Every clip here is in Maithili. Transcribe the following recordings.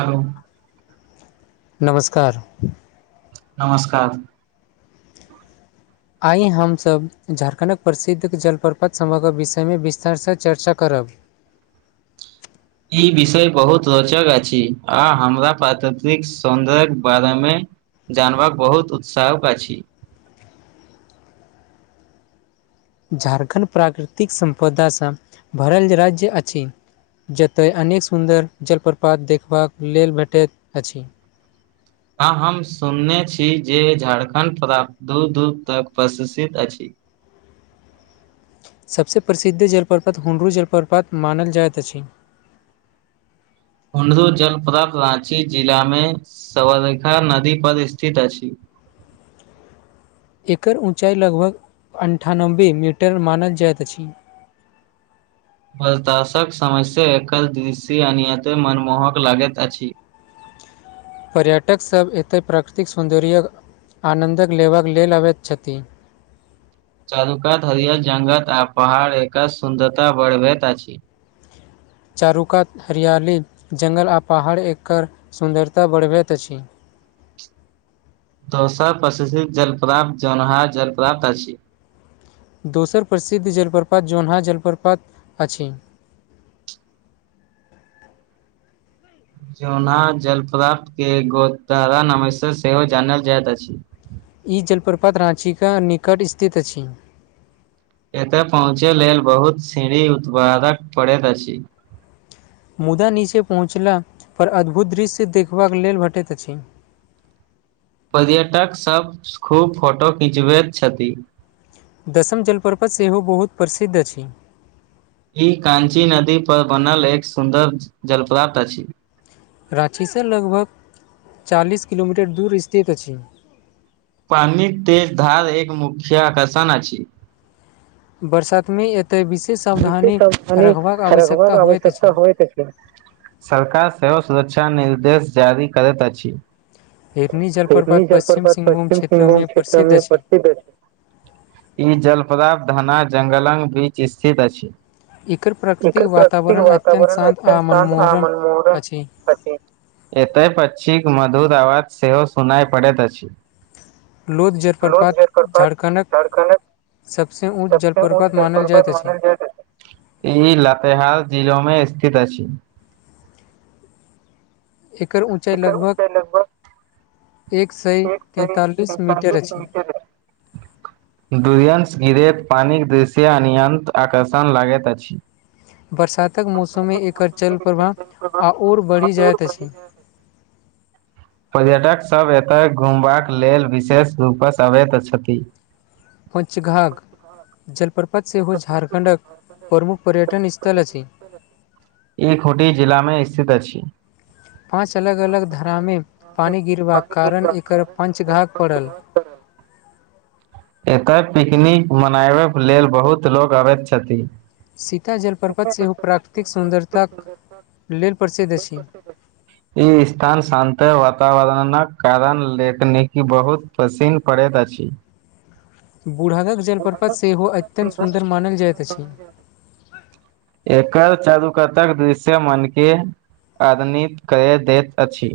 आरो नमस्कार नमस्कार आइ हमसभ झारखण्डक प्रसिद्ध जलप्रपात सभहक विषयमे विस्तारसँ चर्चा करब करब ई विषय बहुत रोचक अछि आ हमरा प्राकृतिक सौन्दर बारे मे जानबाक बहुत उत्साहक अछी [inaudible] झारखण्ड प्राकृतिक संप्रदा सँ भरल राज्य अछि जतय अनेक सुन्दर जलप्रपात देखबाक लेल भेटैत अछि हँ हम सुनने छी जे झारखण्ड प्राप्त दूर दूर तक प्रश्षित अछि ह [inaudible] सभसे प्रसिद्ध जलप्रपात हुनड्रू जलप्रपात मानल जाइत अछि [inaudible] हुंड्रू जलप्राप्त राँची जिलामे सवर रेखा नदी पर स्थित अछि [inaudible] एकर ऊँचाइ लगभग अन्ठानबे मीटर मानल जाइत अछि [inaudible] बल ताशक समस्या एकर दृशय अनियाते मनमोहक लागैत अछि पर्यटक सभ एतै प्राकृतिक सौन्दर्य आनन्दक लेबाक लेल अबैत छथि चारू कात हरियर जंगत आ पहाड़ एकर सुन्दरता बर्भत अछि [inaudible] चारुकात हरियाली जङ्गल आ पहाड़ एकर सुन्दरता बढ़बैत अछि [inaudible] दोसर प्रसि शिद्धध जलप्राप्त जौनहार जलप्राप्त अछि दोसर प्रसिद्ध जलप्रपात जोनहा जलप्रपात अछि [inaudible] जोनाह जलप्राप्त के गोतारा नमसय सेहो जानल जाइत अछि ई जलप्रपात राँची के निकट स्थित अछि एतय पहुँचय लेल बहुत सीढ़ी उत्पादक पड़ैत अछि मुदा नीचे पहुँचला पर अद्भुत दृश्य देख बक लेल भेटैत अछि [inaudible] पर्यटक सभ खूब फोटो खिचबैत छथि दसम जलपर्वत सेहो बहुत प्रसिद्ध अछि ई कांची नदी पर बनल एक सुन्दर जलप्राप्त अछि राँची से लगभग चालीस किलोमीटर दूर स्थित अछि पानी के धार एक मुख्य आकर्षण अछि बरसातमे एत बशे अान खरा आवश्यकता हबाक होइत अछि। आवश्यकता होत छै [unintelligible] सरकार सेहो सुरक्षा निर्देश जारी करैत अछि हिरनी जलप्रपात परी पश्चिम जलप्रपात सिंहभूम पश्चिम क्षेत्रमे सिंभूम प्रसिद्ध क्षेत्रमे अछि। प्रसिद्ध छै [unintelligible] ई जलप्राप्त धना जङ्गलक बीच स्थित अछि एकर प्राकृतिक एकर प्रकृतिक वातावरण अत्यंत वातावरण शांत आ अत्यंत शान्त आ मनमोहक अछि। मनमोहक अछि एतय पक्षिक मधुर आवाज सेहो सुनाइ पड़ैत अछि लोक जे जलप्रपात झारखण्डक सबसँ ऊँच जलप्रपात मानल जाइत अछि ई लातहाल जिलामे स्थित अछि एकर ऊँचाई लगभग एक सय रे तैंतालीस मीटर अछि। [unintelligible] पानीक दृश्य अन्यन्त आकर्षण लागैत अछि। बरसातक मौसममे एकर चल प्रवाह आओर बढ़ि जाइत अछि। पर्यटकसभ एतय घुमबाक लेल विशेष रूपसँ अबैत छथि। पञ्चघाघ जलप्रपत सेहो हो झारखण्डक प्रमुख पर्यटन स्थल अछि ई खूटी जिलामे स्थित अछि पाँच अलग अलग धरामे पानि गिरबाक कारण एकर पञ्चघाग पड़ल [inaudible] एकर पिकनिक मनावक लेल बहुत लोक आबैत छथिन सीता जलपर्पत सेहो ओ प्राकृतिक सुन्दरताक लेल प्रसिद्ध अछि ई स्थान शान्त वातावरणक कारण तकनीकी बहुत पसिन्न पड़ैत अछि बूढ़हदक जलप्रपत सेहो अत्यन्त सुन्दर मानल जाइत अछि एकर चारु कतक दृश्य मन के आधनित कर दैत अछि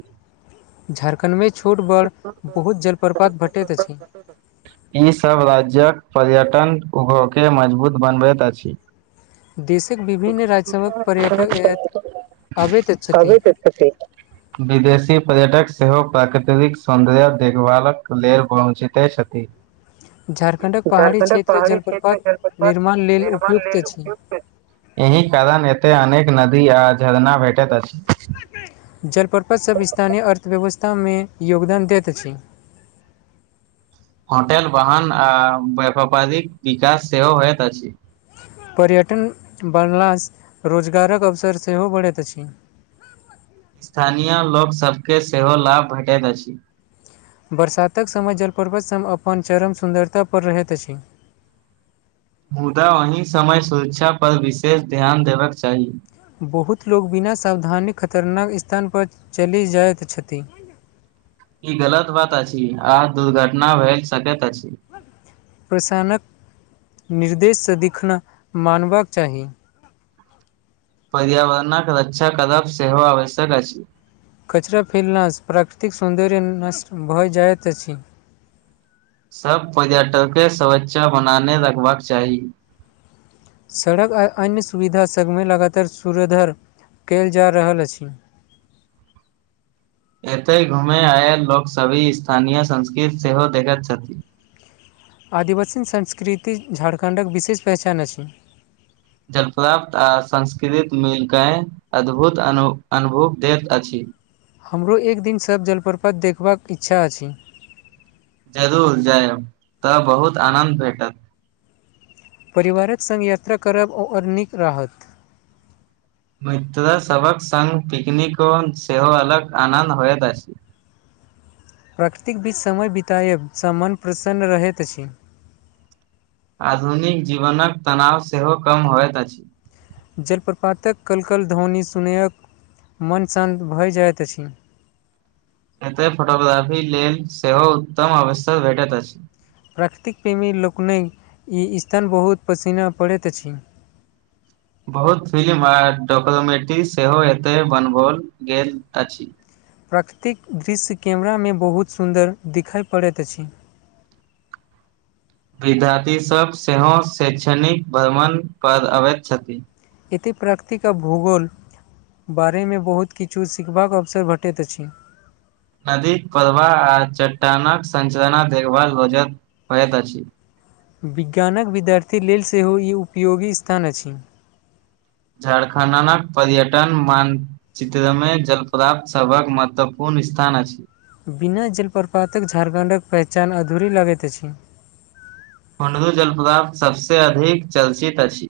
झारखण्डमे छोट बड़ बहुत जलप्रपात भेटैत अछि ईसभ राज्यक पर्यटन उभेँ मजबूत बनबैत अछि देशक [unintelligible] विभिन्न राज्य सभक पर्यटक अबैत छथि। विदेशी पर्यटक सेहो प्राकृतिक सौन्दर्य देखभालक लेल पञचिते छथि झारखंडक पहाड़ी झारखणडक क्षेत्र पहाड़ी क्षेत्र जलप्रपात जन पर निर्माण लेल निर्माण उपयुक्त ल उपयुक्त अछि। एहि कारण एते अनेक नदी आ झरना भेटैत अछि। जरपर्पत् सभ स्थानिय अर्थवस्था ामे योगदान दैत अछि। होटेल बाहन आ व्यापारिक विकास सेहो सेहो होयत अछि। पर्यटन बनलासँ रोजगारक अवसर सेहो बढ़ैत अछि। ह स्थानीय लोकसभके सेहो लाभ भेटैत अछि। बरसातक समय जलपर्वत सभ अपन चरम सुन्दरता परर रहैत अछि। [inaudible] मुदा ओही समय सुरक्षा परर विशेष ध्यान देबाकक चाही बहुत लोक बिना सावधानी खतरनाक स्थानपर चलि जाइत छथि। ई गलत बात अछि आ दुर्घटना भेल सकैत अछि। प्रसानक नि उद्देश्य देखिखना मानबाक चाही पर्यावरणक रक्षा करब सेहो आवश्यक अछि। कचरा फिलनास प्राकृतिक सौन्दर्य नष्ट भऽ जाइत अछि। सभ पर्यटकके सुरक्षा बनाने रखबाक चाही सड़क आ अन्य सुविधा सभमे लगातार सुरधर कयल जा रहल अछि। एतय घूमय आयल लोक सभी स्थानीय संस्कृति सेहो देखैत छथि। आदिवासी संस्कृति झाड़खण्डक विशेष पहचान अछि। जलपाप्त आ संस्कृत मिलके अद्भुत अन अनुभूव दैत अछि। हमरो एक दिन सभ जलप्रपत देखबाक इच्छा अछि जरूर जायब तऽ बहुत आनन्द भेटत परिवारक संग यात्रा करब ओ और निक राहत मित्र सभक संगङ्ग पिकनिको सेहो अलग आनन्द होइत अछि। प्रकृतिक बीच समय बिताएब स मन प्रसन्न रहैत अछि। आधुनिक जीवनक तनाव सेहो कम होइत अछि। जलप्रपातक कलकल ध्वनि सुनयक मन शान्त भई जाइत अछि एत फोटोग्राफी लेल सेहो उत्तम अवसर भेटैत अछि प्राकृतिक प्रेमी लोकनिक ई स्थान बहुत पसीना पड़ैत अछि [inaudible] बहुत फिल्म आ डॉक्यूमेंट्री सेहो एतय बनाओल गेल अछि। प्राकृतिक दृश्य कैमरामे बहुत सुन्दर देखिय पड़ैत अछि। [inaudible] विद्यार्थीसभ सेहो शैक्षणिक भ्रमण पर अबैत छथिन य प्रकृिक भूगोल बारेमे बहुत किछु सिखबाक अवसर भेटैत अछि। नदीक पवाह आ चट्टानक संचरना देखभाल ब होइत अछि। विज्ञानक विद्यार्थी लेल सेहो ई उपयोगी स्थान अछि। झारखण्डक पर्यटन मानचित्रमे जलप्राप्त सभक महत्वपूर्ण स्थान छै। बिना जलप्रपातक झारखण्डक पहचान अधूरी लगैत अछि। हुणडू जलप्र्त सबस अधिक चलचित अछि।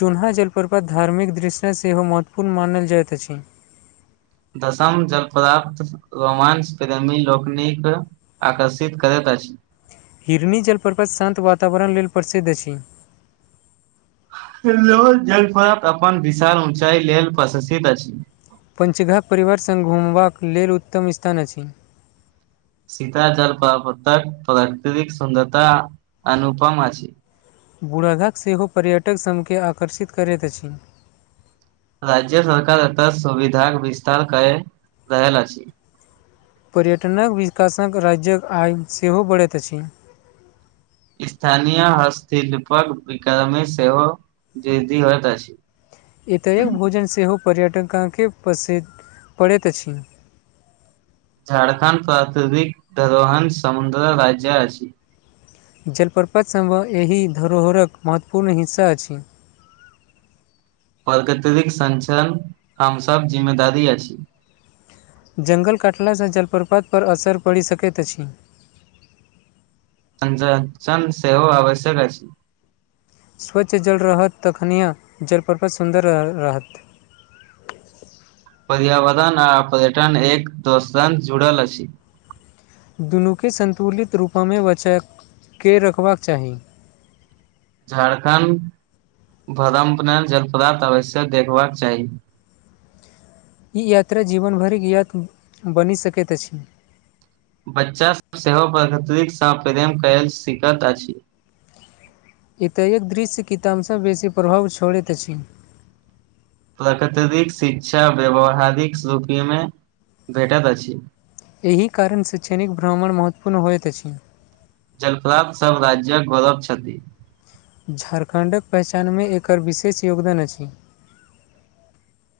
जोन्हा जलप्रपात धार्मिक दृष््य सेहो महत्वपूर्ण मानल जाइत अछि। दशम जलप्राप्त रोमांच प्रेमी लोकनिक आकर्षित करैत [unintelligible] हिरनी जलप्रपत शान्त वातावरण लेल प्रसिद्ध अछि हेलो जल पर अपन विशाल ऊचाई लेल प्रशसित अछि पञ्चघा परिवार सङ्ग घुमबाक लेल उत्तम स्थान अछि सीता जलपक प्राकृतिक सुन्दरता अनुपम अछि बुराघाक सेहो पर्यटक सनके आकर्षित करैत अछि राज्य सरकार एतऽ सुविधाक विस्तार करै रहल अछि पर्यटनक विकासक राज्यक आय सेहो बढ़ैत अछि स्थानीय हस्तिलिपक विक्रम सेहो द दी घ तऽसी एत एक भोजन सेहो पर्यटक काँ के प्रस पड़ैत अछि झाड़खण्ड प्राकृतिक धरोहन समुद्र राज्य अछि जलप्रपतसभह एहि धरोहरक महत्वपूर्ण हिस्सा अछि प्रकृतरिक स्चन हमसब जिम्मेदारी अछि छी जङ्गल कटलासँ जलप्रपात पर असर पड़ि सकैत अछि न सेहो सेहो आवश्यक अछि अछि स्वच्छ जल रहत तखनिएे जलपर्पच सुन्दर रहत [inaudible] पर्यावरण आ पर्यटन एक दोसान जुड़ल अछि दुनूके सतुलित रूपमे बचाक के रखबाक चाही झड़खण्ड भ्रमपण जल पदार्थ आवश्यक देखबाक चाही ई यात्रा जीवनभरिक ज्ञात बनि सकैत अछि बच्चासभ सेहो प्रकतिकसँ प्रेम करयल सिखैत अछि एतऽक दृश्य किताबसँ बेसी प्रभाव छोड़ैत अछि प्राकृतिक शिक्षा व्यावहारिक रूपीमे भेटैत अछि एहि कारण शैक्षणिक भ्रमण महत्वपूर्ण होइत अछि जलप्रात सभ राज्यक गौरव छथि झारखण्डक पहचानमे एकर विशेष योगदान अछि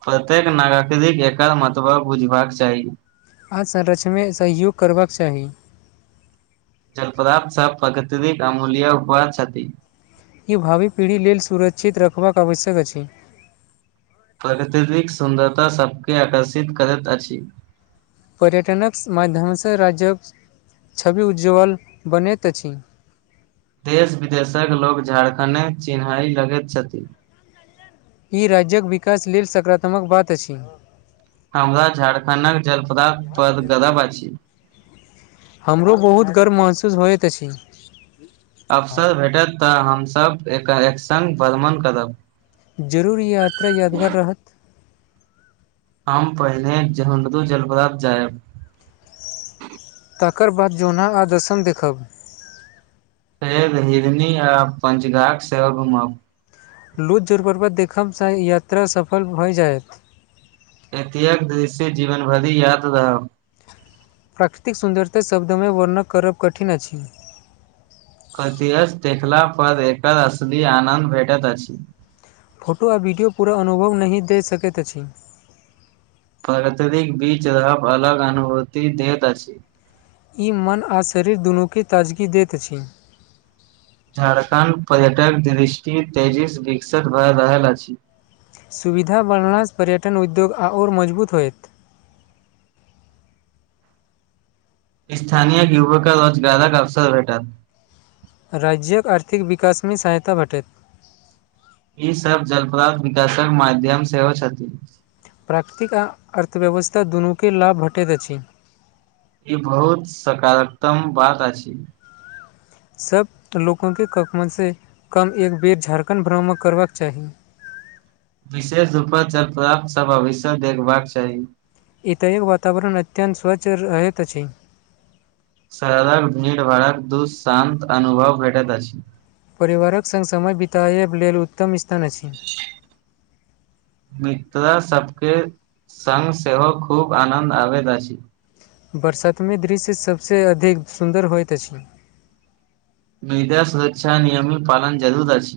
प्रत्येक नागरिक एकर मतब बुझबाक चाही आ संरचमे सहयोग करबाक चाही जलप्राप्त सभ प्रकृतिक अमूल्य उपवाद छथि ई भावी पीढ़ी लेल सुरक्षित रखबाक आवश्यक अछि प्रकृतिक सुन्दरता सभके आकर्षित करैत अछि पर्यटनक मध्यमसँ राज्यक छवि उज्ज्वल बनैत अछि देश विदेशक लोक झारखण्डे चिन्हाइ लगैत छथि ई राज्यक विकास लेल सकारात्मक बात अछि हमरा झारखण्डक जलप्रात पर गरव अछि हमरो बहुत गर्व महसूस होइत अछि अवसर भेटत तऽ हमसभ एकर एकसंग भ्रमण करब जरूर यात्रा यादगार रहत हम पहिने जहनदू जलपरात जायब तकर बाद जोना आदर्शन देखब फेर हिरनी आ पंचघाट सेहो घुमाउ लूत जोरपर्वत देखबसँ यात्रा सफल भऽ जायत एतेक दृश्य जीवन भरि याद रहब प्राकृतिक सुन्दरता शब्दमे वर्णन करब कठिन अछि कतयस देखला पर एकर असली आनन्द भेटैत अछि फोटो आ वीडियो पूरा अनुभव नहि दे सकैत अछि प्रतरीक बीज रहब अलग अनुभूति देत अछि ई मन आ शरीर दुनूके ताजगी दैत अछि झारखण्ड पर्यटक दृष्टि तेजी सँ विकसित भए रहल अछि सुविधा बनला सँ पर्यटन उद्योग आओर मजबूत होयत स्थानीय युवक रोजगारक अवसर भेटत राज्यक आर्थिक विकासमे सहायता भेटत ईसभ जलप्रात विकासक माध्यम सेहो छथि प्राकृतिक आ अर्थव्यवस्था दुनूके लाभ भेटैत अछि ई बहुत सकारात्तम बात अछि सभ लोकंके ककमनसँ कम एक बेर झारखण्ड भ्रमण करबाक चाही [inaudible] विशेष रूपक जलप्रात सभ आवश्यक देखबाक चाही इतएक वातावरण अत्यंत स्वच्छ रहैत अछि सड़क भीड़ भाड़ाक दुः शान्त अनुभव भेटैत अछि परिवारक संग समय बितायब लेल उत्तम तन अछि तोरा सबके संग सेहो खूब आनन्द आबैत अछि बरसात मे दृश्य सभसँ अधिक सुन्दर होइत अछि मृदा सुरक्षा नियमित पालन जरुर अछि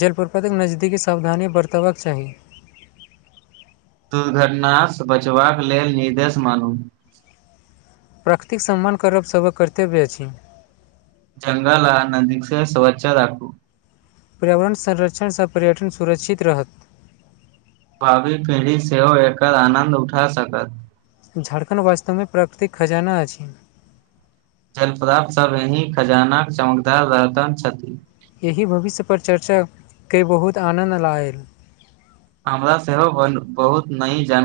जलप्रपातक नजदीकी सावधानी बरतबाक चाही दुर्घटना सँ बचबाक लेल निर्देश मानू प्राकृतिक सम्मान करब सभक कर्तव्य अछि जंगल आ नदीक से स्वचछ राखू पर्यावरण संरक्षण सँ पर्यटन सुरक्षित रहत भावी पीढ़ी सेहो एकर आनन्द उठा सकत झारखण्ड वास्तवमे प्राकृतिक खजाना अछि जल प्राप्त सब यही खजानाक चमकदार रहतन छथि एहि भविष्यपर चर्चा के बहुत आनन्द लायल हमरा सेहो बहुत न जान